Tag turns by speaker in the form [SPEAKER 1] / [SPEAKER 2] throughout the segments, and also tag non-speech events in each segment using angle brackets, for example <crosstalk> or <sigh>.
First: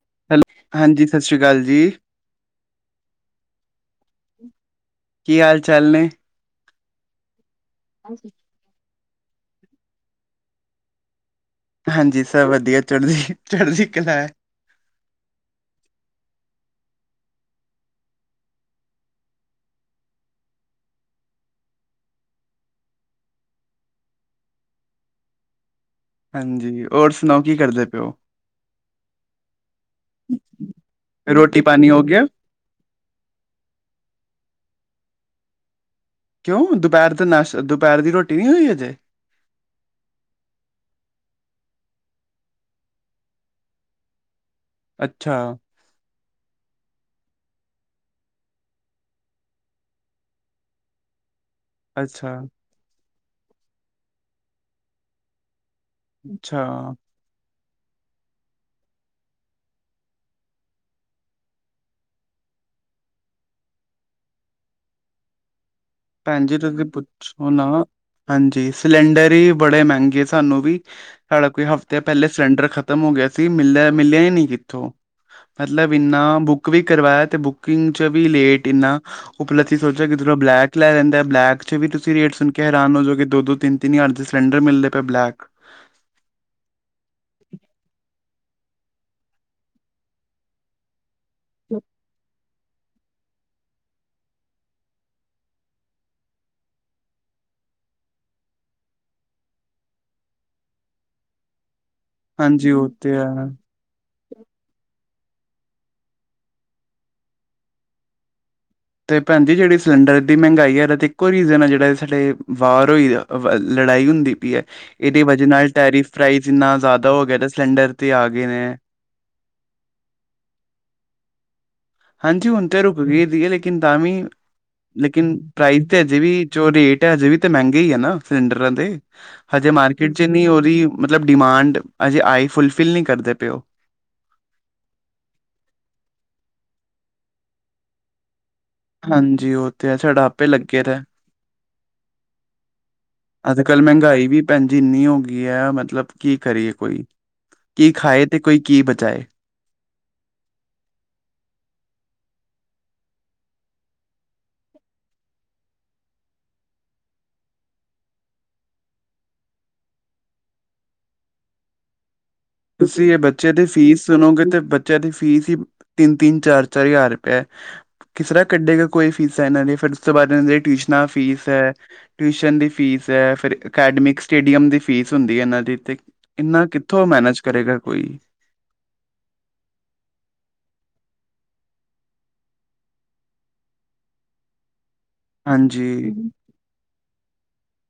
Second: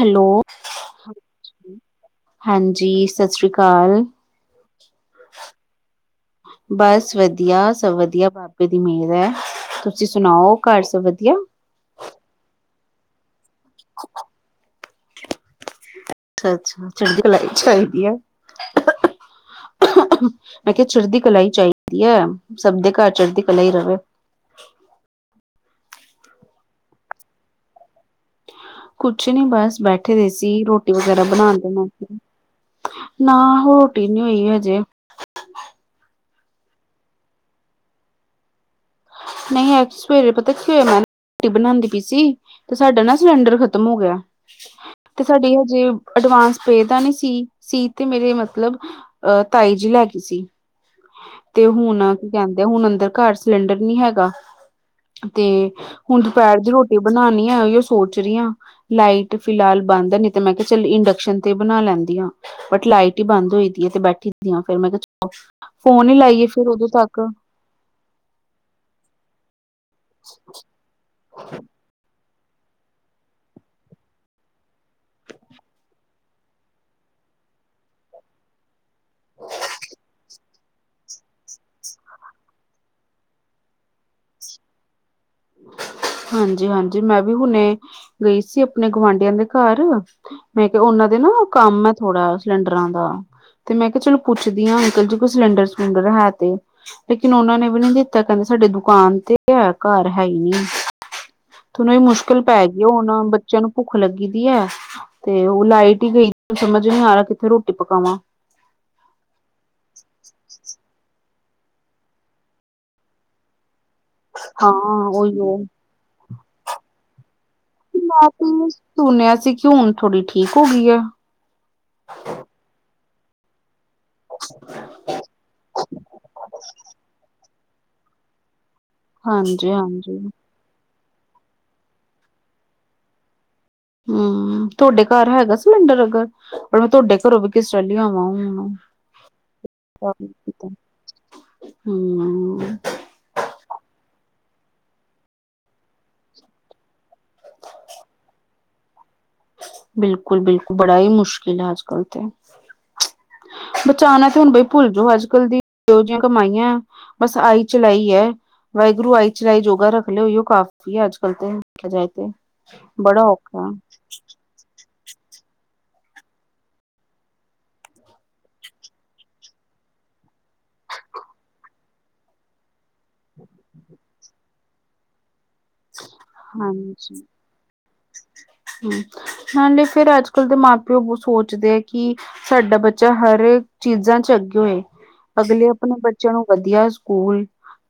[SPEAKER 1] Hello,
[SPEAKER 2] ਹਾਂਜੀ ਸਤਿ ਸ਼੍ਰੀ ਅਕਾਲ ਜੀ
[SPEAKER 1] ਹਾਂਜੀ ਸਤਿ ਸ਼੍ਰੀ ਅਕਾਲ।
[SPEAKER 2] ਕੀ ਹਾਲ ਚਾਲ ਨੇ?
[SPEAKER 1] ਬਸ ਵਧੀਆ, ਸਭ ਵਧੀਆ ਬਾਬ ਜੀ ਦੀ ਮੇਹਰ ਐ, ਤੁਸੀਂ ਸੁਣਾਓ ਘਰ ਸਭ ਵਧੀਆ।
[SPEAKER 2] ਹਾਂਜੀ, ਸਭ ਵਧੀਆ ਚੜਦੀ-ਚੜਦੀ ਕਲਾ ਐ।
[SPEAKER 1] ਅੱਛਾ, ਅੱਛਾ ਚੜਦੀ ਕਲਾ ਈ ਚਾਹੀਦੀ ਅ। ਮੈਂ ਕਿਹਾ ਚੜ੍ਹਦੀ ਕਲਾ ਈ ਚਾਹੀਦੀ ਐ, ਸਭ ਦੇ ਘਰ ਚੜ੍ਹਦੀ ਕਲਾ ਈ ਰਵੇ।
[SPEAKER 2] ਹਾਂਜੀ, ਹੋਰ ਸੁਣਾਓ ਕੀ ਕਰਦੇ ਪੇ ਔ?
[SPEAKER 1] ਕੁਛ ਨੀ ਬਸ ਬੈਠੇ ਦੇ ਸੀ ਰੋਟੀ ਵਗੈਰਾ ਬਣਾਣ
[SPEAKER 2] ਰੋਟੀ
[SPEAKER 1] ਦੇ
[SPEAKER 2] ਪਾਣੀ ਹੋ ਗਿਆ
[SPEAKER 1] ਨਾ ਰੋਟੀ ਨੀ ਹੋਈ ਹਜੇ।
[SPEAKER 2] ਕਿਓਂ ਦੂਪਹਿਰ ਦੇ ਨਾਸ਼, ਦੁਪਹਿਰ ਦੀ ਰੋਟੀ ਨੀ ਹੋਈ ਅਜੇ?
[SPEAKER 1] ਨਈ ਆਜ ਸਵੇਰੇ ਪਤਾ ਕਿ ਹੋਇਆ ਮੈਂ ਰੋਟੀ ਬਣਾਦੀ ਪਈ ਸੀ। ਤੇ ਸਾਡਾ ਨਾ ਸਿਲੰਡਰ ਖਤਮ ਹੋ ਗਿਆ, ਤੇ
[SPEAKER 2] ਅੱਛਾ
[SPEAKER 1] ਸਾਡੀ ਹਜੇ ਅਡਵਾਂਸ ਪੇ ਦਾ ਨੀ ਸੀ ਸੀ ਤੇ ਮੇਰੇ ਮਤਲਬ, ਅਹ ਤਾਈ ਜੀ ਲੈ ਗਈ ਸੀ। <inaudible> ਤੇ ਹੁਣ ਕੀ
[SPEAKER 2] ਅੱਛਾ
[SPEAKER 1] ਕਹਿੰਦੇ ਆ ਹੁਣ ਅੰਦਰ ਘਰ ਸਿਲੰਡਰ ਨੀ ਹੈਗਾ, ਤੇ ਹੁਣ ਦੁਪਹਿਰ
[SPEAKER 2] ਅੱਛਾ
[SPEAKER 1] ਦੀ ਰੋਟੀ ਬਣਾਂਣੀ ਐ ਓਸ਼ ਸੋਚ ਰੀ ਆ, ਲਾਈਟ ਫਿਲਹਾਲ ਬੰਦ ਐ ਨੀ ਤੇ ਮੈਂ ਤੇ ਸਿਲ ਇੰਡਕਸ਼ਨ ਤੇ ਬਣਾ ਲੈਂਦੀ ਆ। ਬਟ ਲਾਈਟ ਈ ਬੰਦ ਹੋਈ ਦੀ ਐ ਤੇ ਬੈਠੀ ਦੀ ਆ ਫਿਰ ਮੈਂ ਕਿਹਾ ਚੱਲੋ ਫੋਨ ਹੀ ਲਾਈਏ ਫੇਰ ਉਦੋਂ ਤੱਕ।
[SPEAKER 2] ਉਹ ਨਾਂ ਹਾਂਜੀ ਸਿਲੰਡਰ ਈ ਬੜੇ ਮਹਿੰਗੇ ਸਾਨੂੰ ਵੀ ਸਾਡਾ ਕੋਈ ਹਫ਼ਤੇ ਪਹਿਲੇ ਸਿਲੰਡਰ ਖ ਖਤਮ ਹੋ ਗਿਆ ਸੀ ਮਿਲਿਆ, ਮਿਲਿਆ ਈ ਨੀ ਕਿੱਥੋਂ। ਮਤਲਬ ਇੰਨਾ ਬੁੱਕ ਵੀ ਕਰਵਾਇਆ ਤੇ ਬੁਕਿੰਗ 'ਚ ਵੀ ਲੇਟ ਇੰਨਾਂ ਉਪਲੱਧੀ ਸੋਚਿਆ ਕਿ ਥੋੜਾ ਬਲੈਕ। ਬਲੈਕ 'ਚ ਵੀ ਤੁਸੀਂ ਰੇਟ ਸੁਣ ਕੇ ਹੈਰਾਨ ਹੋ ਜਾਓਗੇ ਦੋ ਦੋ ਤਿੰਨ ਤਿੰਨ ਹਜ਼ਾਰ ਦੇ ਸਿਲੰਡਰ ਮਿਲਦੇ ਪਏ ਬਲੈਕ।
[SPEAKER 1] ਹਾਂਜੀ-ਹਾਂਜੀ ਮੈਂ ਵੀ ਹੁਣੇ ਗਈ ਸੀ ਆਪਣੇ ਗੁਆਂਢੀਆਂ ਦੇ ਘਰ। ਮੈਂ ਕਿਹਾ ਉਹਨਾਂ ਦੇ ਨਾ ਕੰਮ ਐ ਨਾ ਥੋੜਾ ਸਿਲੰਡਰਾਂ ਦਾ। ਤੇ ਮੈਂ ਕਿਹਾ ਚਲੋ ਪੁੱਛਦੀ ਆ ਅੰਕਲ ਜੀ ਕੋਈ ਸਿਲੰਡਰ ਸਿਲੰਡਰ ਹੈ ਤੇ। ਲੇਕਿਨ ਉਨ੍ਹਾਂ ਨੇ ਵੀ ਨੀ ਦਿੱਤਾ ਕਹਿੰਦੇ ਸਾਡੇ ਦੁਕਾਨ ਤੇ ਐ ਘਰ। ਹੈ ਈ ਨੀ, ਤੇ ਹੁਣ ਇਹ ਮੁਸ਼ਕਿਲ ਪੈ
[SPEAKER 2] ਹਾਂਜੀ
[SPEAKER 1] ਗਈ
[SPEAKER 2] ਉਹ
[SPEAKER 1] ਹੁਣ
[SPEAKER 2] ਤੇ ਹੈ
[SPEAKER 1] ਬੱਚਿਆਂ ਨੂੰ। ਭੁੱਖ ਲੱਗੀ ਦੀ ਐ ਤੇ ਉਹ ਲਾਈਟ ਈ ਗਈ ਸਮਝ ਨੀ ਆਰਿਆ ਕਿੱਥੇ ਰੋਟੀ ਪਕਾਵਾਂ।
[SPEAKER 2] ਤੇ ਭੈਣ ਜੀ ਜਿਹੜੀ ਸਿਲੰਡਰ ਦੀ ਮਹਿੰਗਾਈ ਐ ਤੇ ਇੱਕੋ ਰੀਜ਼ਨ ਆ ਜਿਹੜਾ ਸਾਡੇ ਵਾਰ ਹੋਈ ਲੜਾਈ ਹੁੰਦੀ।
[SPEAKER 1] ਹਾਂ
[SPEAKER 2] ਇਹਦੇ
[SPEAKER 1] ਉਹੀ
[SPEAKER 2] ਵਜ੍ਹਾ
[SPEAKER 1] ਉਹ
[SPEAKER 2] ਨਾਲ ਟੈਫਾਈਜ਼ ਇੰਨਾ ਜ਼ਿਆਦਾ ਹੋ ਗਿਆ ਸਿਲੰਡਰ ਤੇ ਆ ਗਏ ਨੇ।
[SPEAKER 1] ਸੁਣਿਆ ਸੀ ਕਿ ਹੁਣ ਥੋੜੀ ਠੀਕ ਹੋ ਗਈ ਆ।
[SPEAKER 2] ਹਾਂਜੀ ਹੁਣ ਤੇ ਰੁਕ ਗਈ ਦੀ ਏ। ਲੇਕਨ ਤਾਂ ਵੀ, ਲੇਕਿਨ ਪ੍ਰਾਈਜ਼ ਤੇ ਹਜੇ ਵੀ ਜੋ ਰੇਟ ਐ ਹਜੇ ਵੀ। ਤੇ ਮਹਿੰਗੇ ਈ ਆ ਨਾ ਸਿਲੰਡਰਾਂ ਤੇ,
[SPEAKER 1] ਹਾਂਜੀ
[SPEAKER 2] ਹਜੇ ਮਾਰਕੀਟ
[SPEAKER 1] ਹਾਂਜੀ
[SPEAKER 2] ਚ ਨੀ ਉਹਦੀ ਮਤਲਬ ਡਿਮਾਂਡ ਅਜੇ ਆਈ ਫੁਲਫਿਲ ਨੀ ਕਰਦੇ ਪਏ ਉਹ।
[SPEAKER 1] ਹੂੰ ਤੁਹਾਡੇ ਘਰ ਹੈਗਾ ਸਿਲੰਡਰ ਅਗਰ ਪਰ ਮੈਂ ਤੁਹਾਡੇ ਘਰੋਂ ਵੀ ਕਿਸ ਤਰਾ ਲਿਆਵਾਂ ਹੁਣ।
[SPEAKER 2] ਹਾਂਜੀ ਉਹ ਤੇ ਹੈ ਸਾਡਾ ਆਪੇ ਲੱਗਆ ਦਾ।
[SPEAKER 1] ਹਮ
[SPEAKER 2] ਅੱਜ ਕੱਲ ਮੈਂਗਾਈ ਵੀ ਭੈਣ ਜੀ ਇੰਨੀ ਹੋ ਗਈ ਐ ਮਤਲਬ ਕੀ ਕਰੀਏ ਕੋਈ। ਕੀ ਖਾਏ ਤੇ ਕੋਈ ਕੀ ਬਚਾਏ।
[SPEAKER 1] ਬਿਲਕੁਲ- ਬਿਲਕੁਲ ਬੜਾ ਈ ਮੁਸ਼ਕਿਲ ਏ ਅਜ ਕਲ ਤੇ। ਬਚਾਨਾ ਤੇ ਹੁਨ ਬਈ ਭੁੱਲ ਜਾਓ ਅੱਜ ਕੱਲ ਦੀ ਜਿ ਕਮਾਈਆਂ। ਬਸ ਆਈ ਚਲਾਈ ਐ। ਵਾਹਿਗੁਰੂ ਆਈ ਚਲਾਈ ਜੋਗਾ ਰੱਖ ਲੇ ਓਈ ਕਾਫ਼ੀ ਐ ਅੱਜ ਕੱਲ ਤੇ।
[SPEAKER 2] ਤੁਸੀ ਏ
[SPEAKER 1] ਬੜਾ
[SPEAKER 2] ਬੱਚੇ ਦੀ
[SPEAKER 1] ਔਖਾ
[SPEAKER 2] ਫੀਸ ਸੁਨੋਗੇ ਤੇ ਬਚੇਆ ਦੀ ਫੀਸ ਈ ਤਿੰਨ ਤਿੰਨ ਚਾਰ ਚਾਰ ਹਜ਼ਾਰ ਰੁਪੇ ਕਿਸਰਾਂ ਕੱਢੇਗਾ ਕੋਈ ਫੀਸਾਂ ਐਨਾਂ ਦੀ ਫੇਰ ਉਸ ਤੋਂ ਬਾਦ ਏਨਾਂ ਦੀ ਟਿਊਸ਼ਨਾਂ ਦੀ ਫੀਸ ਐ। ਟਿਊਸ਼ਨ ਦੀ ਫੀਸ ਐ। ਫੇਰ ਅਕੈਡਮਿਕ ਸਟੇਡੀਅਮ ਦੀ ਫੀਸ ਹੁੰਦੀ ਏ ਏਨਾਂ ਦੀ ਤੇ ਇਨਾਂ ਕਿੱਥੋਂ ਮੈਨੇਜ ਕਰੇਗਾ ਕੋਈ।
[SPEAKER 1] ਹੂੰ, ਨਾਲੇ ਫੇਰ ਅੱਜ ਕੱਲ ਦੇ ਮਾਂ ਪੇਓ ਸੋਚਦੇ ਐ ਕਿ ਸਾਡਾ ਬੱਚਾ ਹਰ ਚੀਜਾਂ ਚ ਅੱਗੇ ਹੋਏ। ਅਗਲੇ ਅਪਣੇ
[SPEAKER 2] ਹਾਂਜੀ
[SPEAKER 1] ਬੱਚੇਆਂ ਨੂੰ ਵਧੀਆ ਸਕੂਲ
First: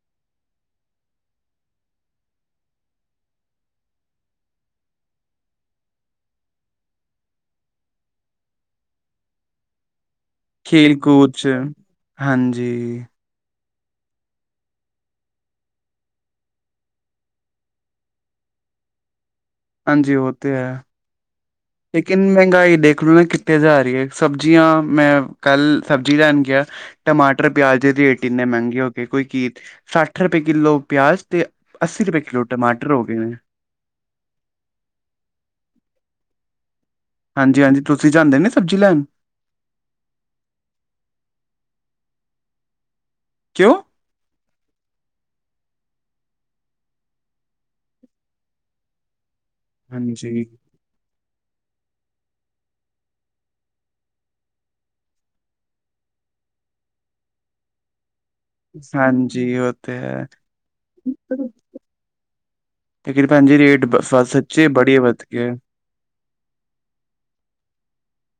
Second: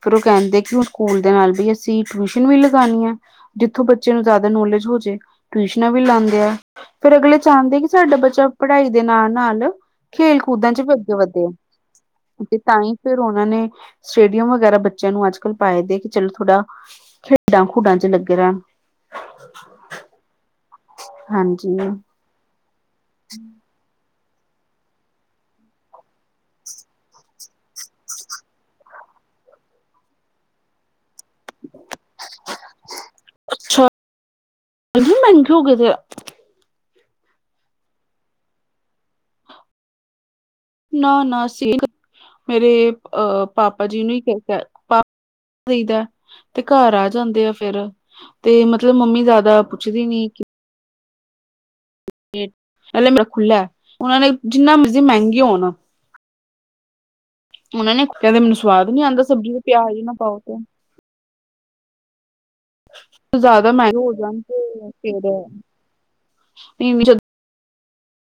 [SPEAKER 1] ਫੇਰ ਓ ਕੈਂਦੇ ਕਿ ਸਕੂਲ ਦੇ ਨਾਲ ਵੀ ਅਸੀ ਟਿਊਸ਼ਨ ਵੀ ਲਗਾਨੀ ਐ। ਜਿੱਥੋਂ ਬੱਚੇ ਨੂੰ ਜਾਦਾ ਨੌਲੇਜ ਹੋ ਜੇ। ਟਿਊਸ਼ਨਾਂ ਵੀ ਲਾਂਦੇ ਐ। ਫੇਰ ਅਗਲੇ ਚਾਂਦੇ ਕਿ ਸਾਡਾ ਬੱਚਾ ਪੜ੍ਹਾਈ ਦੇ ਨਾਲ ਨਾਲ ਖੇਲ ਕੁਦਨ ਚ ਵੀ
[SPEAKER 2] ਖੇਲ
[SPEAKER 1] ਅੱਗੇ
[SPEAKER 2] ਕੂਦ
[SPEAKER 1] ਵੱਧੇ।
[SPEAKER 2] 'ਚ
[SPEAKER 1] ਤੇ ਤਾਂ ਈ
[SPEAKER 2] ਹਾਂਜੀ
[SPEAKER 1] ਤੇ ਓਨਾਂ ਨੇ ਸਟੇਡੀਅਮ ਵਗੈਰਾ ਬੱਚੇਆਂ ਨੂੰ ਅੱਜ ਕੱਲ ਪਾਏ ਦੇ ਕਿ ਚਲੋ ਥੋੜਾ ਖੇਡਾਂ ਖੂਡਾਂ ਚ ਲੱਗੇ ਰੈਣ।
[SPEAKER 2] ਹਾਂਜੀ ਓ ਤੇ ਹੈ।
[SPEAKER 1] ਹਾਂਜੀ।
[SPEAKER 2] ਕਿੰਨੀ ਮੈਂਗਾਈ ਦੇਖ ਲਓ ਨਾ ਕਿੱਤੇ ਜਾ ਰੀ ਐ। ਸਬਜੀਆਂ ਮੈਂ ਕੱਲ ਸਬਜੀ ਲੈਣ ਗਆ। ਟਮਾਟਰ ਪਿਆਜ ਦੇ ਰੇਟ ਇੰਨੇ ਮੈਂਗੇ ਹੋਗੇ ਕੋਈ ਕੀ। ਸੱਠ ਰਪਏ ਕਿਲੋ ਪੇਆਜ ਤੇ ਅੱਸੀ ਰਪਏ ਕਿੱਲੋ ਟਮਾਟਰ ਹੋ ਗਏ ਨੇ।
[SPEAKER 1] ਅੱਛਾ, ਏਨੇ ਮੈਂਗੇ ਹੋ ਗਏ ਦੇ ਆ।
[SPEAKER 2] ਹਾਂਜੀ-ਹਾਂਜੀ ਤੁਸੀ ਜਾਂਦੇ ਨੀ ਸਬਜ਼ੀ ਲੈਨ।
[SPEAKER 1] ਨਾ- ਨਾ ਮੇਰੇ ਅ
[SPEAKER 2] ਕਿਉਂ
[SPEAKER 1] ਪਾਪਾ ਜੀ ਨੂੰ ਈ ਕੈ ਪਾ ਕਈਦਾ ਤੇ ਘਰ ਆ ਜਾਂਦੇ ਆ ਫੇਰ, ਤੇ ਮਤਲਬ ਮੰਮੀ ਜਾਦਾ
[SPEAKER 2] ਹਾਂਜੀ।
[SPEAKER 1] ਖੁਲਾ ਐ। ਓਨਾਂ ਨੇ ਜਿੰਨਾ ਮਰਜੀ ਮੈਂਗੀ ਹੋਨ। ਓਨਾ ਨੇ ਕੈਂਦੇ ਮੈਨੂੰ ਸਵਾਦ ਨੀ ਆਂਦਾ
[SPEAKER 2] ਹਾਂਜੀ
[SPEAKER 1] ਸਬਜੀ ਤੇ
[SPEAKER 2] ਉਹ
[SPEAKER 1] ਪੇਆਜ ਈ ਨਾ ਪਾਓ ਤੇ।
[SPEAKER 2] <unintelligible> ਤੇ ਕਿ ਭੈਂਣ ਜੀ
[SPEAKER 1] ਜ਼ਿਆਦਾ
[SPEAKER 2] ਰੇਟ
[SPEAKER 1] ਮਹਿੰਗੇ ਹੋ ਜਾਣ
[SPEAKER 2] ਸੱਚੇ
[SPEAKER 1] ਤੇ
[SPEAKER 2] ਬੜੀ
[SPEAKER 1] ਫੇਰ
[SPEAKER 2] ਵਧ ਗਏ।
[SPEAKER 1] ਨਹੀਂ <unintelligible>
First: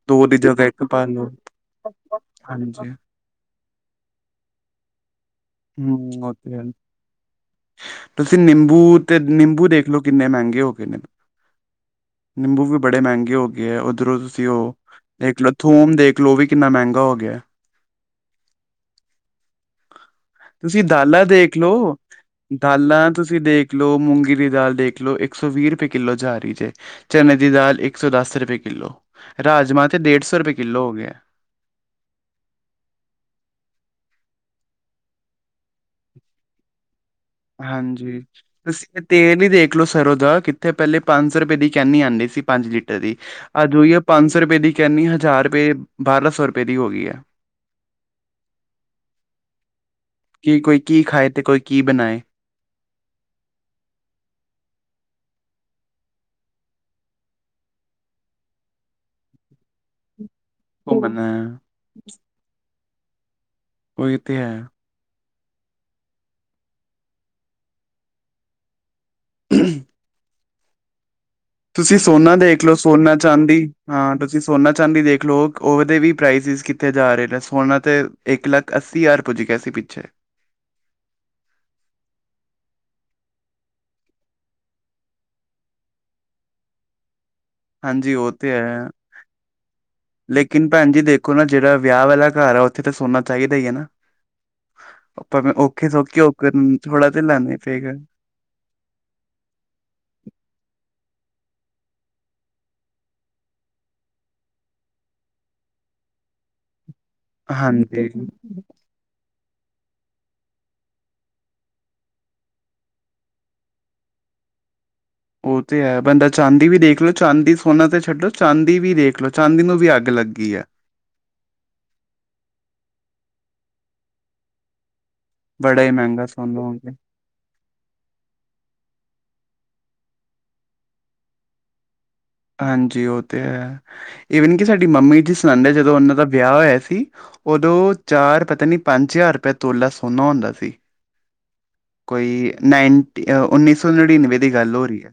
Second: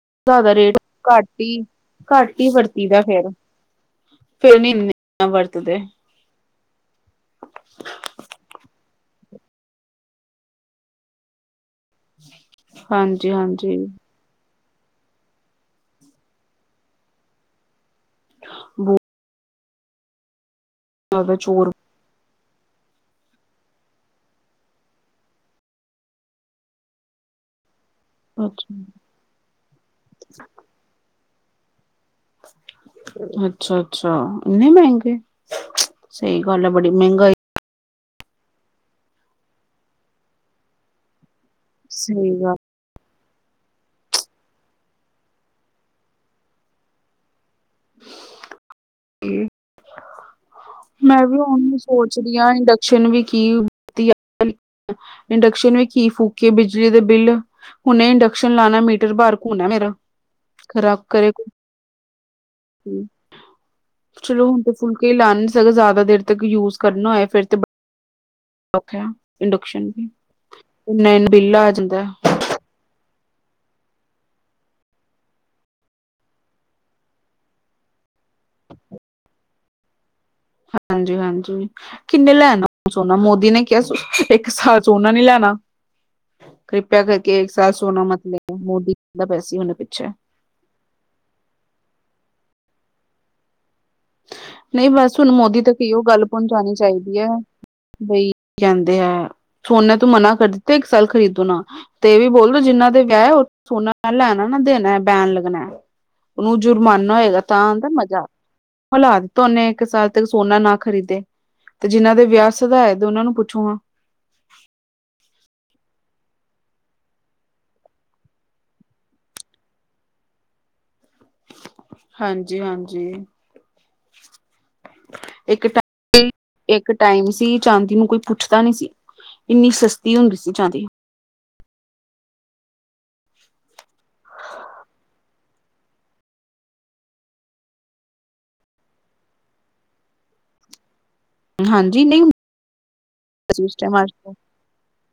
[SPEAKER 2] ਦੋ ਦੀ
[SPEAKER 1] ਜਾ਼ਦਾ
[SPEAKER 2] ਜਗ੍ਹਾ
[SPEAKER 1] ਰੇਟ
[SPEAKER 2] ਇੱਕ ਪਾ ਲੋ।
[SPEAKER 1] ਘਟ ਈ, ਘੱਟ ਈ ਵਰਤੀ
[SPEAKER 2] ਹਾਂਜੀ,
[SPEAKER 1] ਦਾ ਫੇਰ। ਫੇਰ ਮੀਨ ਆ ਵਰ
[SPEAKER 2] ਹੂੰ, ਓ ਤੇ ਹੈ। ਤੁਸੀ ਨਿੰਬੂ ਤੇ ਨਿੰਬੂ ਦੇਖਲੋ, ਕਿੰਨੇ ਮੈਂਗੇ ਹੋ ਗਏ ਨੇ। ਨਿੰਬੂ ਵੀ ਬੜੇ
[SPEAKER 1] ਹਾਂਜੀ
[SPEAKER 2] ਮੈਂਗੇ ਹੋਗੇ
[SPEAKER 1] ਹਾਂਜੀ
[SPEAKER 2] ਐ, ਓਧਰੋਂ ਤੁਸੀ ਓ ਦੇਖ ਲਓ ਥੋਮ ਦੇਖ ਲਓ ਓਵੀ ਕਿੰਨਾ ਮੈਂਗਾ ਹੋ ਗੇਆ ਐ।
[SPEAKER 1] ਬੋ
[SPEAKER 2] ਤੁਸੀ ਦਾਲਾਂ
[SPEAKER 1] ਜ਼ਿਆਦਾ
[SPEAKER 2] ਦੇਖ
[SPEAKER 1] ਚੋਰ
[SPEAKER 2] ਲਓ। ਦਾਲਾਂ ਤੁਸੀਂ ਦੇਖ ਲੋ, ਮੂੰਗੀ ਦੀ ਦਾਲ ਦੇਖ ਲੋ, ਇੱਕ ਸੌ ਵੀ ਰਪਏ ਕਿੱਲੋ ਜਾ ਰੀ ਜੇ। ਚਨੇ ਦੀ ਦਾਲ ਇੱਕ ਸੌ ਦਸ ਰਪਏ
[SPEAKER 1] ਅੱਛਾ
[SPEAKER 2] ਕਿੱਲੋ, ਰਾਜਮਾਂ ਤੇ ਡੇਢ ਸੌ ਰਪਏ ਕਿੱਲੋ ਹੋ ਗੇਐ।
[SPEAKER 1] ਅੱਛਾ, ਅੱਛਾ ਇੰਨੇ ਮੈਂਗੇ। ਸਹੀ ਗੱਲ ਹੈ ਬੜੀ ਮਹਿੰਗਾਈ।
[SPEAKER 2] ਹਾਂਜੀ, ਤੁਸੀਂ ਇਹ ਤੇਲ ਹੀ ਦੇਖਲੋ ਸਰੋਂ ਦਾ ਕਿੱਥੇ ਪਹਿਲੇ ਪੰਜ ਸੌ ਰੁਪਏ ਦੀ, ਕੇਨੀ ਆਂਦੇ
[SPEAKER 1] ਸਹੀ
[SPEAKER 2] ਸੀ
[SPEAKER 1] ਗੱਲ
[SPEAKER 2] ਪੰਜ ਲੀ ਦੀ ਅੱਜ ਓਹੀ ਹੈ ਪੰਜ ਸੌ ਰੁਪਏ ਦੀ ਕੇਨੀ ਹਜ਼ਾਰ ਰੁਪਏ, ਬਾਰਾਂ ਸੌ ਰੁਪਏ ਦੀ ਹੋ ਗਈ ਹੈ।
[SPEAKER 1] ਕਿ,
[SPEAKER 2] ਕਿ ਕੋਈ ਕੀ
[SPEAKER 1] ਮੈਂ
[SPEAKER 2] ਖਾਏ
[SPEAKER 1] ਵੀ
[SPEAKER 2] ਤੇ ਕੋਈ
[SPEAKER 1] ਹੁਣ
[SPEAKER 2] ਕੀ
[SPEAKER 1] ਸੋਚ
[SPEAKER 2] ਬਣਾਏ
[SPEAKER 1] ਰਹੀ, ਆ ਇੰਡਕਸ਼ਨ ਵੀ ਕੀ, ਦੀ ਆ ਇੰਡਕਸ਼ਨ ਵੀ ਕੀ ਫੂਕੀ ਏ ਬਿਜਲੀ ਦੇ ਬਿੱਲ, ਹੁਨੇ ਇੰਡਕਸ਼ਨ ਲਾਣਾ ਮੀਟਰ ਬਾਹਰ ਘੁੰਮਣਾ ਮੇਰਾ। ਖਰਾਬ
[SPEAKER 2] ਘੁੰਮਣ
[SPEAKER 1] ਕਰੇ ਕੋ, ਹੁ,
[SPEAKER 2] ਉਹੀ
[SPEAKER 1] ਚਲੋ ਹੁਣ
[SPEAKER 2] ਹੈ।
[SPEAKER 1] ਤੇ ਫੁੱਲ ਕੇ ਲਾਣ ਸਗੋਂ ਜ਼ਿਆਦਾ ਦੇਰ ਤੱਕ ਯੂਜ ਕਰਨਾ ਹੋਏ ਫਿਰ ਤੇ, ਔਖਾ। ਇੰਡਕਸ਼ਨ, ਏਨਾ-ਏਨਾ ਬਿੱਲ
[SPEAKER 2] ਤੁਸੀਂ
[SPEAKER 1] ਜਾਂਦਾ
[SPEAKER 2] ਸੋਨਾ ਦੇ, ਦੇਖ ਲਓ ਸੋਨਾ ਚਾਂਦੀ ਹਾਂ ਤੁਸੀਂ ਸੋਨਾ ਚਾਂਦੀ ਦੇਖ ਲਓ, ਉਹਦੇ ਵੀ ਪ੍ਰਾਈਜ ਕਿ ਕਿੱਥੇ ਜਾ ਰਹੇ ਨੇ, ਸੋਨਾ ਤੇ ਇੱਕ ਲੱਖ ਅੱਸੀ ਹਜ਼ਾਰ ਪੁੱਜ ਗਿਆ ਸੀ ਪਿੱਛੇ।
[SPEAKER 1] ਹਾਂਜੀ-ਹਾਂਜੀ। ਕਿੰਨੇ ਲੈਣਾ ਸੋਨਾ, ਮੋਦੀ ਨੇ ਕਿਹਾ ਇੱਕ ਸਾਲ ਸੋਨਾ ਨੀ ਲੈਣਾ। ਕਿਰਪਾ ਕਰਕੇ ਏਕ ਸਾਲ ਸੋਨਾ
[SPEAKER 2] ਹਾਂਜੀ
[SPEAKER 1] ਮਤ
[SPEAKER 2] ਉਹ ਤੇ
[SPEAKER 1] ਲੈਨਾ,
[SPEAKER 2] ਹੈ
[SPEAKER 1] ਮੋਦੀ ਦਾ ਪਾਇਆ ਸੀ ਉਹਨੇ ਪਿੱਛੇ।
[SPEAKER 2] ਲੇਕਿਨ ਭੈਣ ਜੀ ਦੇਖੋ ਨਾ ਜਿਹੜਾ ਵਿਆਹ ਵਾਲਾ ਘਰ ਆ ਉੱਥੇ ਤਾਂ ਸੋਨਾ ਚਾਹੀਦਾ ਹੀ ਹੈ ਨਾ।
[SPEAKER 1] ਨਹੀਂ ਬਸ ਹੁਣ
[SPEAKER 2] ਆਪਾਂ ਮੈਂ
[SPEAKER 1] ਮੋਦੀ ਤਕ
[SPEAKER 2] ਔਖੇ
[SPEAKER 1] ਇਹੀਓ
[SPEAKER 2] ਸੌਖੇ
[SPEAKER 1] ਗੱਲ
[SPEAKER 2] ਹੋਕਰ
[SPEAKER 1] ਪਹੁੰਚਾਨੀ
[SPEAKER 2] ਥੋੜਾ
[SPEAKER 1] ਚਾਹੀਦੀ
[SPEAKER 2] ਤੇ
[SPEAKER 1] ਹੈ,
[SPEAKER 2] ਲਾਉਣਾ ਪਏਗਾ
[SPEAKER 1] ਬਈ ਕਹਿੰਦੇ ਐ, ਸੋਨੇ ਤੂੰ ਮਨਾ ਕਰ ਦਿੱਤਾ ਇੱਕ ਸਾਲ ਖਰੀਦੋ ਨਾ, ਤੇ ਇਹ ਵੀ ਬੋਲੋ ਜਿੰਹਨਾਂ ਦੇ ਵਿਆਹ ਆ ਓਹ ਸੋਨਾ ਨਾ ਲੈਣਾ ਨਾ ਦੇਣਾ ਬੈਨ ਲੱਗਣਾ। ਉਹਨੂੰ ਜੁਰਮਾਨਾ ਹੋਏਗਾ ਤਾਂ ਆਂਦਾ ਮਜ਼ਾ।
[SPEAKER 2] ਹਮ
[SPEAKER 1] ਹਲਾ ਦਿੱਤਾ ਉਹਨੇ ਇੱਕ ਸਾਲ ਤੱਕ ਸੋਨਾ ਨਾ ਖਰੀਦੇ। ਤੇ ਜਿਨਾਂ ਦੇ ਵਿਆਹ ਸ ਦਾ ਹੈ ਤੇ ਉਹਨਾਂ ਨੂੰ ਪੁੱਛੋ ਹਾਂ।
[SPEAKER 2] ਉਹ ਤੇ ਹੈ ਬੰਦਾ ਚਾਂਦੀ ਵੀ ਦੇਖ ਲਓ ਚਾਂਦੀ ਸੋਨਾ ਤੇ ਛੱਡੋ ਚਾਂਦੀ ਵੀ ਦੇਖ ਲਓ ਚਾਂਦੀ ਨੂੰ ਵੀ ਅੱਗ ਲੱਗੀ ਆ।
[SPEAKER 1] ਹਾਂਜੀ-ਹਾਂਜੀ। ਇੱਕ
[SPEAKER 2] ਬੜਾ ਹੀ ਮਹਿੰਗਾ
[SPEAKER 1] ਟਾਈ,
[SPEAKER 2] ਸੋਨਾ ਹੋ
[SPEAKER 1] ਇੱਕ
[SPEAKER 2] ਗਿਆ
[SPEAKER 1] ਟਾਈਮ ਸੀ, ਚਾਂਦੀ ਨੂੰ ਕੋਈ ਪੁੱਛਦਾ ਨੀ ਸੀ, ਇੰਨੀ ਸਸਤੀ ਹੁੰਦੀ ਸੀ ਚਾਂਦੀ।
[SPEAKER 2] ਹਾਂਜੀ ਉਹ ਤੇ ਹੈ, ਈਵਨ ਕਿ ਸਾਡੀ ਮੰਮੀ ਜੀ ਸੁਣਾਦੇ ਜਦੋਂ ਉਹਨਾਂ ਦਾ ਵਿਆਹ ਹੋਇਆ ਸੀ, ਉਦੋਂ ਚਾਰ ਪਤਾ ਨੀ ਪੰਜ ਹਜ਼ਾਰ ਰੁਪਏ ਤੋਲਾ ਸੋਨਾ ਹੁੰਦਾ ਸੀ।
[SPEAKER 1] ਹਾਂਜੀ ਨਹੀਂ ਹੁੰਦੀ
[SPEAKER 2] ਕੋਈ ਨਾਈਨ
[SPEAKER 1] ਸੀ
[SPEAKER 2] ਉੱਨੀ
[SPEAKER 1] ਉਸ
[SPEAKER 2] ਸੌ
[SPEAKER 1] ਟਾਈਮ ਅੱਜ
[SPEAKER 2] ਨੜਿਨਵੇਂ ਦੀ ਗੱਲ ਹੋ ਰਹੀ ਹੈ।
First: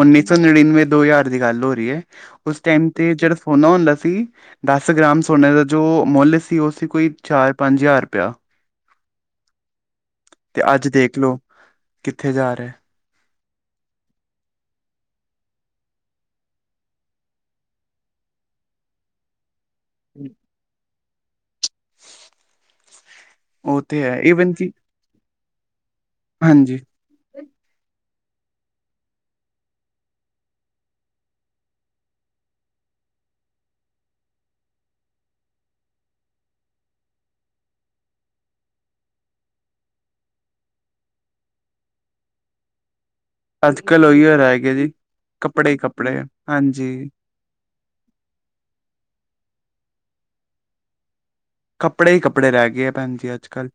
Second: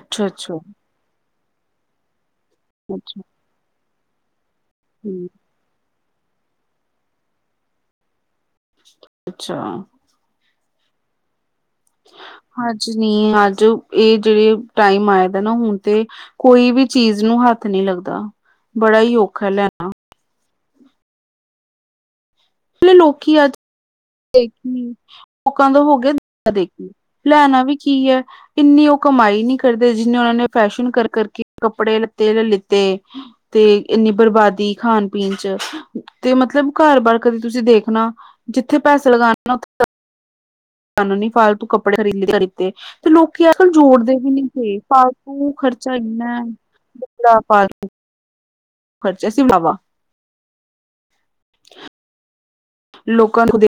[SPEAKER 2] ਉੱਨੀ ਸੌ
[SPEAKER 1] ਅੱਛਾ
[SPEAKER 2] ਨੜਿਨਵੇਂ ਦੋ ਹਜ਼ਾਰ ਦੀ ਗੱਲ ਹੋ ਰਹੀ ਹੈ, ਉਸ ਟਾਈਮ ਤੇ
[SPEAKER 1] ਅੱਛਾ
[SPEAKER 2] ਜਿਹੜਾ ਸੋਨਾ ਹੁੰਦਾ ਸੀ, ਦਸ ਗ੍ਰਾਮ ਸੋਨੇ ਦਾ ਜੋ ਮੁੱਲ ਸੀ ਉਹ ਸੀ ਕੋਈ ਚਾਰ ਪੰਜ ਹਜ਼ਾਰ ਰੁਪਇਆ।
[SPEAKER 1] ਅੱਛਾ।
[SPEAKER 2] ਤੇ ਅੱਜ ਦੇਖ ਲੋ, ਕਿੱਥੇ ਜਾ ਰਿਹਾ।
[SPEAKER 1] ਕੁਛ ਨੀ ਅੱਜ ਇਹ ਜਿਹੜੇ ਟਾਈਮ ਆਏ ਦਾ ਨਾ ਹੁਣ ਤੇ, ਕੋਈ ਵੀ ਚੀਜ਼ ਨੂੰ ਹੱਥ ਨਹੀਂ ਲੱਗਦਾ, ਬੜਾ ਹੀ ਔਖਾ ਲੈਣਾ।
[SPEAKER 2] ਹੂ
[SPEAKER 1] ਲੋਕੀ ਅੱਜ
[SPEAKER 2] ਉਹ ਤੇ ਹੈ ਈ।
[SPEAKER 1] ਦੇਖੀ ਲੋਕਾਂ ਤੋਂ ਹੋ ਗਏ
[SPEAKER 2] ਹਾਂਜੀ
[SPEAKER 1] ਦੇਖੀ, ਲੈਣਾ ਵੀ ਕੀ ਹੈ। ਇੰਨੀ ਉਹ ਕਮਾਈ ਨਹੀਂ ਕਰਦੇ ਜਿੰਨੇ ਉਹਨਾਂ ਨੇ ਫੈਸ਼ਨ ਕਰ ਕਰਕੇ ਕੱਪੜੇ ਲੱਤੇ-ਲਿੱਤੇ। ਤੇ ਇੰਨੀ ਬਰਬਾਦੀ ਖਾਣ-ਪੀਣ ਚ ਤੇ ਮਤਲਬ ਘਰ ਬਾਰ ਕਦੇ ਤੁਸੀਂ ਦੇਖਣਾ ਜਿੱਥੇ ਪੈਸਾ ਲਗਾਣਾ ੳਥੇ ਸਾਨੂੰ ਨੀ ਫਾਲਤੂ ਕੱਪੜੇ ਖਰੀਦਦੇ ਲੀਤੇ ਤੇ ਲੋਕੀ ਅੱਜ ਕੱਲ ਜੋੜਦੇ
[SPEAKER 2] ਉਹੀ
[SPEAKER 1] ਵੀ
[SPEAKER 2] ਹੋ
[SPEAKER 1] ਨੀ
[SPEAKER 2] ਰਹਿ ਗਿਆ
[SPEAKER 1] ਸੀ
[SPEAKER 2] ਜੀ
[SPEAKER 1] ਪਾਲਤੂ
[SPEAKER 2] ਕੱਪੜੇ ਹੀ
[SPEAKER 1] ਖਰਚਾ
[SPEAKER 2] ਕੱਪੜੇ
[SPEAKER 1] ਇੰਨਾ
[SPEAKER 2] ਹਾਂਜੀ
[SPEAKER 1] ਬੜਾ ਫਾਲਤੂ ਖਰਚਾ ਸੀ ਨਵਾਂ
[SPEAKER 2] ਕੱਪੜੇ ਹੀ ਕੱਪੜੇ ਰਹਿ ਗਏ ਐ ਭੈਣਜੀ
[SPEAKER 1] ਲੋਕਾਂ
[SPEAKER 2] ਅੱਜ
[SPEAKER 1] ਨੂੰ ਦੇਖ
[SPEAKER 2] ਕੱਲ੍ਹ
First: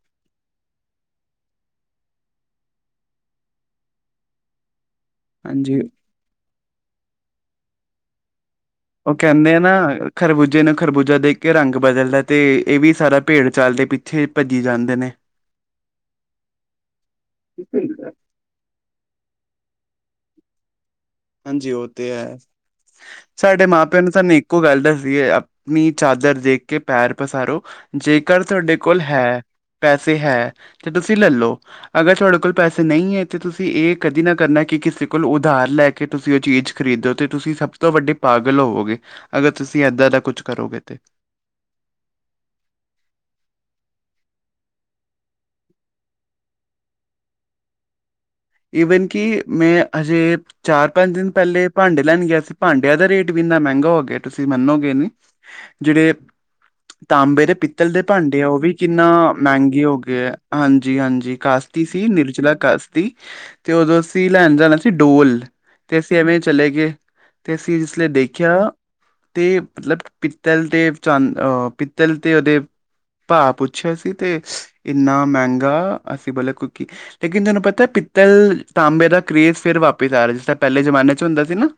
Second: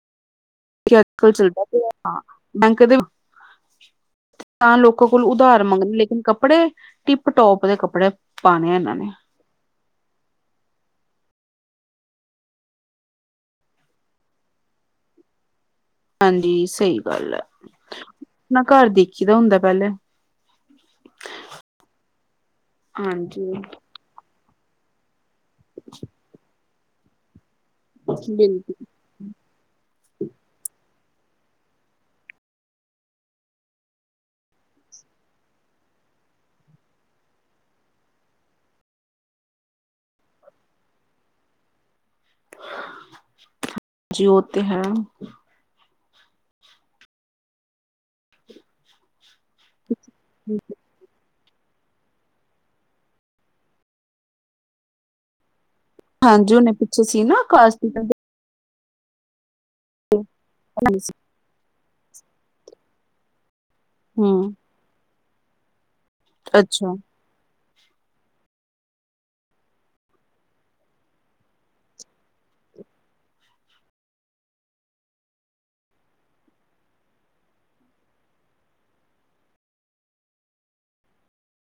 [SPEAKER 1] ਅੱਜ ਕੱਲ ਚੱਲਦਾ ਪਿਆ ਹਾਂ ਬੈਂਕ ਦੇ ਤਾਂ ਲੋਕਾਂ ਕੋਲ ਉਧਾਰ
[SPEAKER 2] ਹਾਂਜੀ
[SPEAKER 1] ਮੰਗਣੇ ਲੇਕਿਨ ਕੱਪੜੇ ਟਿੱਪ- ਟੋਪ ਦੇ ਕੱਪੜੇ ਪਾਣੇ ਇਨ੍ਹਾਂ ਨੇ
[SPEAKER 2] ਓ ਕਹਿੰਦੇ ਆ ਨਾ ਖਰਬੂਜੇ ਨੂੰ ਖਰਬੂਜਾ ਦੇਖ ਕੇ ਰੰਗ ਬਦਲਦਾ ਤੇ ਇਹ ਵੀ ਸਾਰਾ ਭੇੜ- ਚਾਲ ਦੇ ਪਿੱਛੇ ਭੱਜੀ ਜਾਂਦੇ ਨੇ
[SPEAKER 1] ਹਾਂਜੀ ਸਹੀ ਗੱਲ ਹੈ ਅਪਨਾ ਘਰ ਦੇਖੀ ਦਾ ਹੁੰਦਾ ਪਹਿਲੇ
[SPEAKER 2] ਹਾਂਜੀ ਉਹ ਤੇ ਹੈ
[SPEAKER 1] ਹਾਂਜੀ
[SPEAKER 2] ਸਾਡੇ ਮਾਂ ਪਿਓ ਨੇ ਸਾਨੂੰ ਇੱਕੋ ਗੱਲ ਦੱਸੀ ਹੈ ਆਪਣੀ ਚਾਦਰ ਦੇਖ ਕੇ ਪੈਰ ਪਸਾਰੋ ਜੇਕਰ
[SPEAKER 1] ਬਿਲਕੁਲ
[SPEAKER 2] ਤੁਹਾਡੇ ਕੋਲ ਹੈ ਪੈਸੇ ਹੈ ਤੇ ਤੁਸੀਂ ਲੈਲੋ ਅਗਰ ਤੁਹਾਡੇ ਕੋਲ ਪੈਸੇ ਨਹੀਂ ਹੈ ਤੇ ਤੁਸੀਂ ਇਹ ਕਦੇ ਨਾ ਕਰਨਾ ਕਿ ਕਿਸੇ ਕੋਲ ਉਧਾਰ ਲੈ ਕੇ ਕਿ ਤੁਸੀਂ ਉਹ ਚੀਜ਼ ਖਰੀਦੋ ਤੇ ਤੁਸੀਂ ਸਭ ਤੋਂ ਵੱਡੇ ਪਾਗਲ ਹੋਵੋਗੇ ਅਗਰ ਤੁਸੀਂ ਇੱਦਾਂ ਦਾ ਕੁਛ ਕਰੋਗੇ ਤੇ
[SPEAKER 1] ਜੀ ਓ ਤੇ ਹੈ
[SPEAKER 2] ਇਵਨ ਕਿ ਮੈਂ ਅਜੇ ਚਾਰ ਪੰਜ ਦਿਨ ਪਹਿਲੇ ਭਾਂਡੇ ਲੈਣ ਗਿਆ ਸੀ ਭਾਂਡਿਆਂ ਦਾ ਰੇਟ ਵੀ ਇੰਨਾ ਮਹਿੰਗਾ ਹੋ ਗਿਆ ਤੁਸੀਂ ਮੰਨੋਗੇ ਨੀ ਜੇੜੇ
[SPEAKER 1] ਹਾਂਜੀ ਉਹਨੇ ਪਿੱਛੇ ਸੀ ਨਾ
[SPEAKER 2] ਤਾਂਬੇ ਦੇ
[SPEAKER 1] ਕਾਸਟ
[SPEAKER 2] ਪਿੱਤਲ ਦੇ ਭਾਂਡੇ ਉਹ ਵੀ ਕਿੰਨਾ ਮਹਿੰਗੇ ਹੋ ਗਏ ਹੈ ਹਾਂਜੀ- ਹਾਂਜੀ ਕਾਸ਼ਤੀ ਸੀ ਨਿਰਜਲਾ ਕਾਸ਼ਤੀ ਤੇ ਉਦੋਂ ਅਸੀਂ
[SPEAKER 1] ਹਮ
[SPEAKER 2] ਲੈਣ ਜਾਣਾ ਸੀ ਡੋਲ ਤੇ ਅਸੀਂ ਐਵੇਂ ਚਲੇ ਗਏ
[SPEAKER 1] ਅੱਛਾ
[SPEAKER 2] ਤੇ ਅਸੀਂ ਇਸਲੇ ਦੇਖਿਆ ਤੇ ਮਤਲਬ ਪਿੱਤਲ ਤੇ ਚੰਦ ਅਹ ਪਿੱਤਲ ਦੇ ਉਹਦੇ ਭਾ ਪੁੱਛਿਆ ਸੀ ਤੇ ਇੰਨਾ ਮਹਿੰਗਾ ਅਸੀਂ ਬੋਲਿਆਂ ਕਿਉਂਕਿ ਲੇਕਿਨ ਤੁਹਾਨੂੰ ਪਿਤ ਤਲ ਤਾਂਬੇ ਦਾ ਕਰੇਜ਼ ਫਿਰ ਵਾਪਿਸ ਆ ਰਿਹਾ ਜਿਸ ਤਰ੍ਹਾਂ ਪਹਿਲੇ ਜਮਾਨੇ ਚ ਹੁੰਦਾ ਸੀ ਨਾ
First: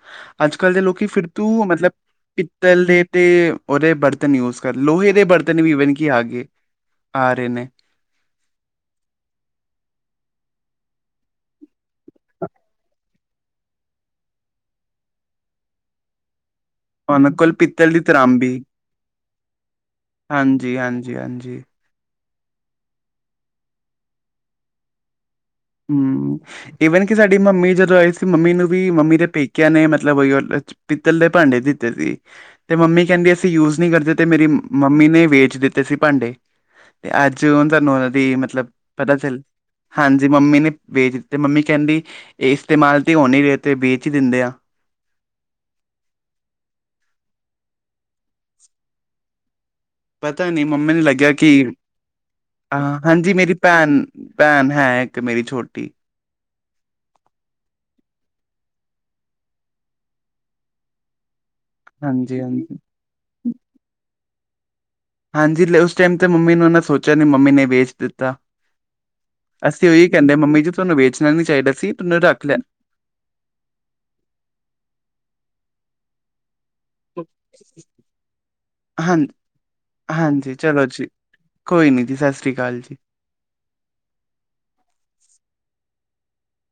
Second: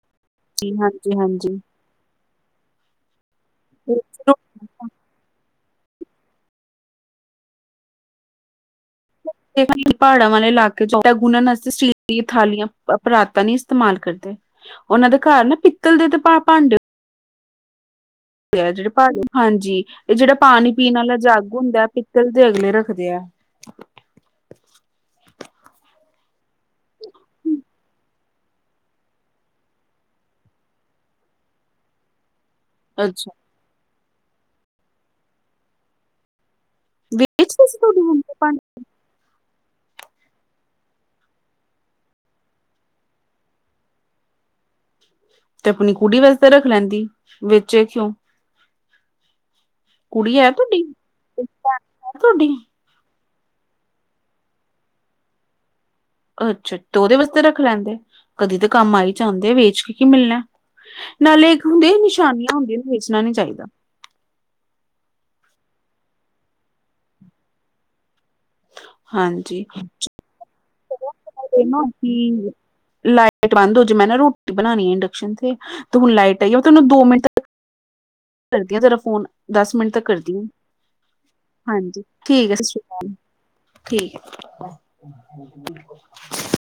[SPEAKER 2] ਅੱਜ
[SPEAKER 1] ਜੀ
[SPEAKER 2] ਕੱਲ੍ਹ ਦੇ ਲੋਕੀ
[SPEAKER 1] ਹਾਂਜੀ
[SPEAKER 2] ਫਿਰ ਤੂ
[SPEAKER 1] ਹਾਂਜੀ
[SPEAKER 2] ਮਤਲਬ ਪਿੱਤਲ ਦੇ ਤੇ ਉਹਦੇ ਬਰਤਨ ਯੂਜ ਕਰ ਲੋਹੇ ਦੇ ਬਰਤਨ ਵੀ ਈਵਨ ਕਿ ਆ ਗਏ ਆ ਰਹੇ ਨੇ
[SPEAKER 1] ਪਹਾੜਾਂ ਵਾਲੇ ਇਲਾਕੇ ਚ ਆਟਾ ਗੁੰਨ੍ਹ ਆਸਤੇ ਸਟੀਲ ਦੀ ਥਾਲੀਆਂ ਪਰਾਤਾਂ ਨੀ ਇਸਤੇਮਾਲ ਕਰਦੇ ਉਹਨਾਂ ਦੇ ਘਰ ਨਾ ਪਿੱਤਲ ਦੇ ਤੇ ਭਾਂਡੇ
[SPEAKER 2] ਉਨਾਂ ਕੋਲ ਪਿਤ <unintelligible> ਪਿੱਤਲ ਦੀ ਤਰਾਮਬੀ
[SPEAKER 1] ਪਿਆ ਜੀ ਹਾਂਜੀ ਇਹ ਜੇਹੜਾ ਪਾਣੀ
[SPEAKER 2] ਹਾਂਜੀ
[SPEAKER 1] ਪੀਣ
[SPEAKER 2] ਹਾਂਜੀ
[SPEAKER 1] ਵਾਲਾ ਜੱਗ
[SPEAKER 2] ਹਾਂਜੀ
[SPEAKER 1] ਹੁੰਦਾ ਪਿੱਤਲ ਦੇ ਅਗਲੇ ਰੱਖਦੇ ਆ
[SPEAKER 2] ਹੂੰ ਈਵਨ ਕਿ ਸਾਡੀ ਮੰਮੀ ਜਦੋਂ ਆਈ ਸੀ ਮੰਮੀ ਨੂੰ ਵੀ ਮੰਮੀ ਦੇ ਪੇਕਿਆਂ ਨੇ ਮਤਲਬ ਉਹੀਓ ਪਿੱਤਲ ਦੇ ਭਾਂਡੇ ਦਿੱਤੇ ਸੀ ਤੇ ਮੰਮੀ
[SPEAKER 1] ਅੱਛਾ
[SPEAKER 2] ਕਹਿੰਦੀ ਅਸੀਂ ਯੂਜ ਨਹੀਂ ਕਰਦੇ ਤੇ ਮੇਰੀ ਮੰਮੀ ਨੇ ਵੇਚ ਦਿੱਤੇ ਸੀ ਭਾਂਡੇ ਤੇ ਅੱਜ
[SPEAKER 1] ਵੇਚਦੇ
[SPEAKER 2] ਉਹ
[SPEAKER 1] ਸੀ
[SPEAKER 2] ਤੁਹਾਨੂੰ
[SPEAKER 1] ਤੁਹਾਡੀ
[SPEAKER 2] ਉਹਨਾਂ
[SPEAKER 1] ਮੰਮੀ
[SPEAKER 2] ਦੀ
[SPEAKER 1] ਭਾਂਡੇ
[SPEAKER 2] ਮਤਲਬ ਪਤਾ ਚੱਲ ਜ ਮੰਮੀ ਨੇ ਵੇਚ ਦਿੱਤੇ ਮੰਮੀ ਕਹਿੰਦੀ ਇਹ ਇਸਤੇਮਾਲ ਤੇ ਹੋ ਨਹੀਂ ਰਹੇ ਅਤੇ ਵੇਚ ਹੀ ਦਿੰਦੇ ਆ
[SPEAKER 1] ਤੇ ਆਪਣੀ ਕੁੜੀ ਵਾਸਤੇ ਰੱਖ ਲੈਂਦੀ ਵੇੇਚੇ ਕਿਉਂ ਕੁੜੀ
[SPEAKER 2] ਪਤਾ
[SPEAKER 1] ਹੈ
[SPEAKER 2] ਨੀ
[SPEAKER 1] ਤੁਹਾਡੀ
[SPEAKER 2] ਮੰਮੀ
[SPEAKER 1] ਹੈ
[SPEAKER 2] ਨੂੰ ਲੱਗਿਆ ਕਿ
[SPEAKER 1] ਤੁਹਾਡੀ
[SPEAKER 2] ਅਹ ਹਾਂਜੀ ਮੇਰੀ ਭੈਣ -ਭੈਣ ਹੈ ਇੱਕ ਮੇਰੀ ਛੋਟੀ
[SPEAKER 1] ਅੱਛਾ ਤੇ ਓਦੇ ਵਾਸਤੇ ਰੱਖ ਲੈਂਦੇ ਕਦੀ ਤਾਂ ਕੰਮ ਆਈ ਜਾਂਦੇ ਵੇਚ ਕੇ ਕੀ ਮਿਲਣਾ। ਨਾਲੇ ਇੱਕ ਹੁੰਦੇ
[SPEAKER 2] ਹਾਂਜੀ
[SPEAKER 1] ਨਿਸ਼ਾਨੀਆਂ
[SPEAKER 2] ਹਾਂਜੀ
[SPEAKER 1] ਹੁੰਦੀਆਂ ਵੇਚਣਾ ਨੀ ਚਾਈਦਾ।
[SPEAKER 2] ਹਾਂਜੀ, ਉਸ ਟੈਮ ਤੇ ਮੰਮੀ ਓਨਾਂ ਨੇ ਸੋਚਿਆ ਨੀ ਮੰਮੀ ਨੇ ਵੇਚ ਦਿੱਤਾ
[SPEAKER 1] ਹਾਂਜੀ।
[SPEAKER 2] ਅਸੀਂ ਓਈ ਕੈਂਨੇ ਆਂ ਮੰਮੀ ਜੀ ਤੁਆਨੂੰ ਵੇਚਣਾ ਨੀ ਚਾਈਦਾ ਸੀ ਤੁਆਨੂੰ ਰੱਖ ਲੈਣ
[SPEAKER 1] ਟ ਬੰਦ ਹੋਜੇ ਮੈਂ ਨਾ ਰੋਟੀ ਬਣਾਣੀ ਐ ਇੰਡਕਸ਼ਨ ਤੇ ਹੁਣ ਲਾਈਟ ਆਈ ਆ ਮੈਂ ਤੁਆਨੂੰ ਦੋ ਮਿੰਟ ਤਕ
[SPEAKER 2] <unintelligible>
[SPEAKER 1] ਕਰਦੀ ਆ ਤੇਰਾ ਫੋਨ
[SPEAKER 2] ਹਾਂਜੀ
[SPEAKER 1] ਦਸ ਮਿੰਟ ਤੱਕ ਕਰਦੀ ਆਂ,
[SPEAKER 2] ਹਾਂਜੀ ਚਲੋ ਜੀ ਕੋਈ
[SPEAKER 1] ਹਾਂਜੀ
[SPEAKER 2] ਨੀ ਜੀ ਸਤਿ
[SPEAKER 1] ਠੀਕ
[SPEAKER 2] ਸ੍ਰੀ
[SPEAKER 1] ਐ, ਸ
[SPEAKER 2] ਅਕਾਲ
[SPEAKER 1] ਸਰੀ
[SPEAKER 2] ਜੀ
[SPEAKER 1] ਕਾਲ। ਠੀਕ ਐ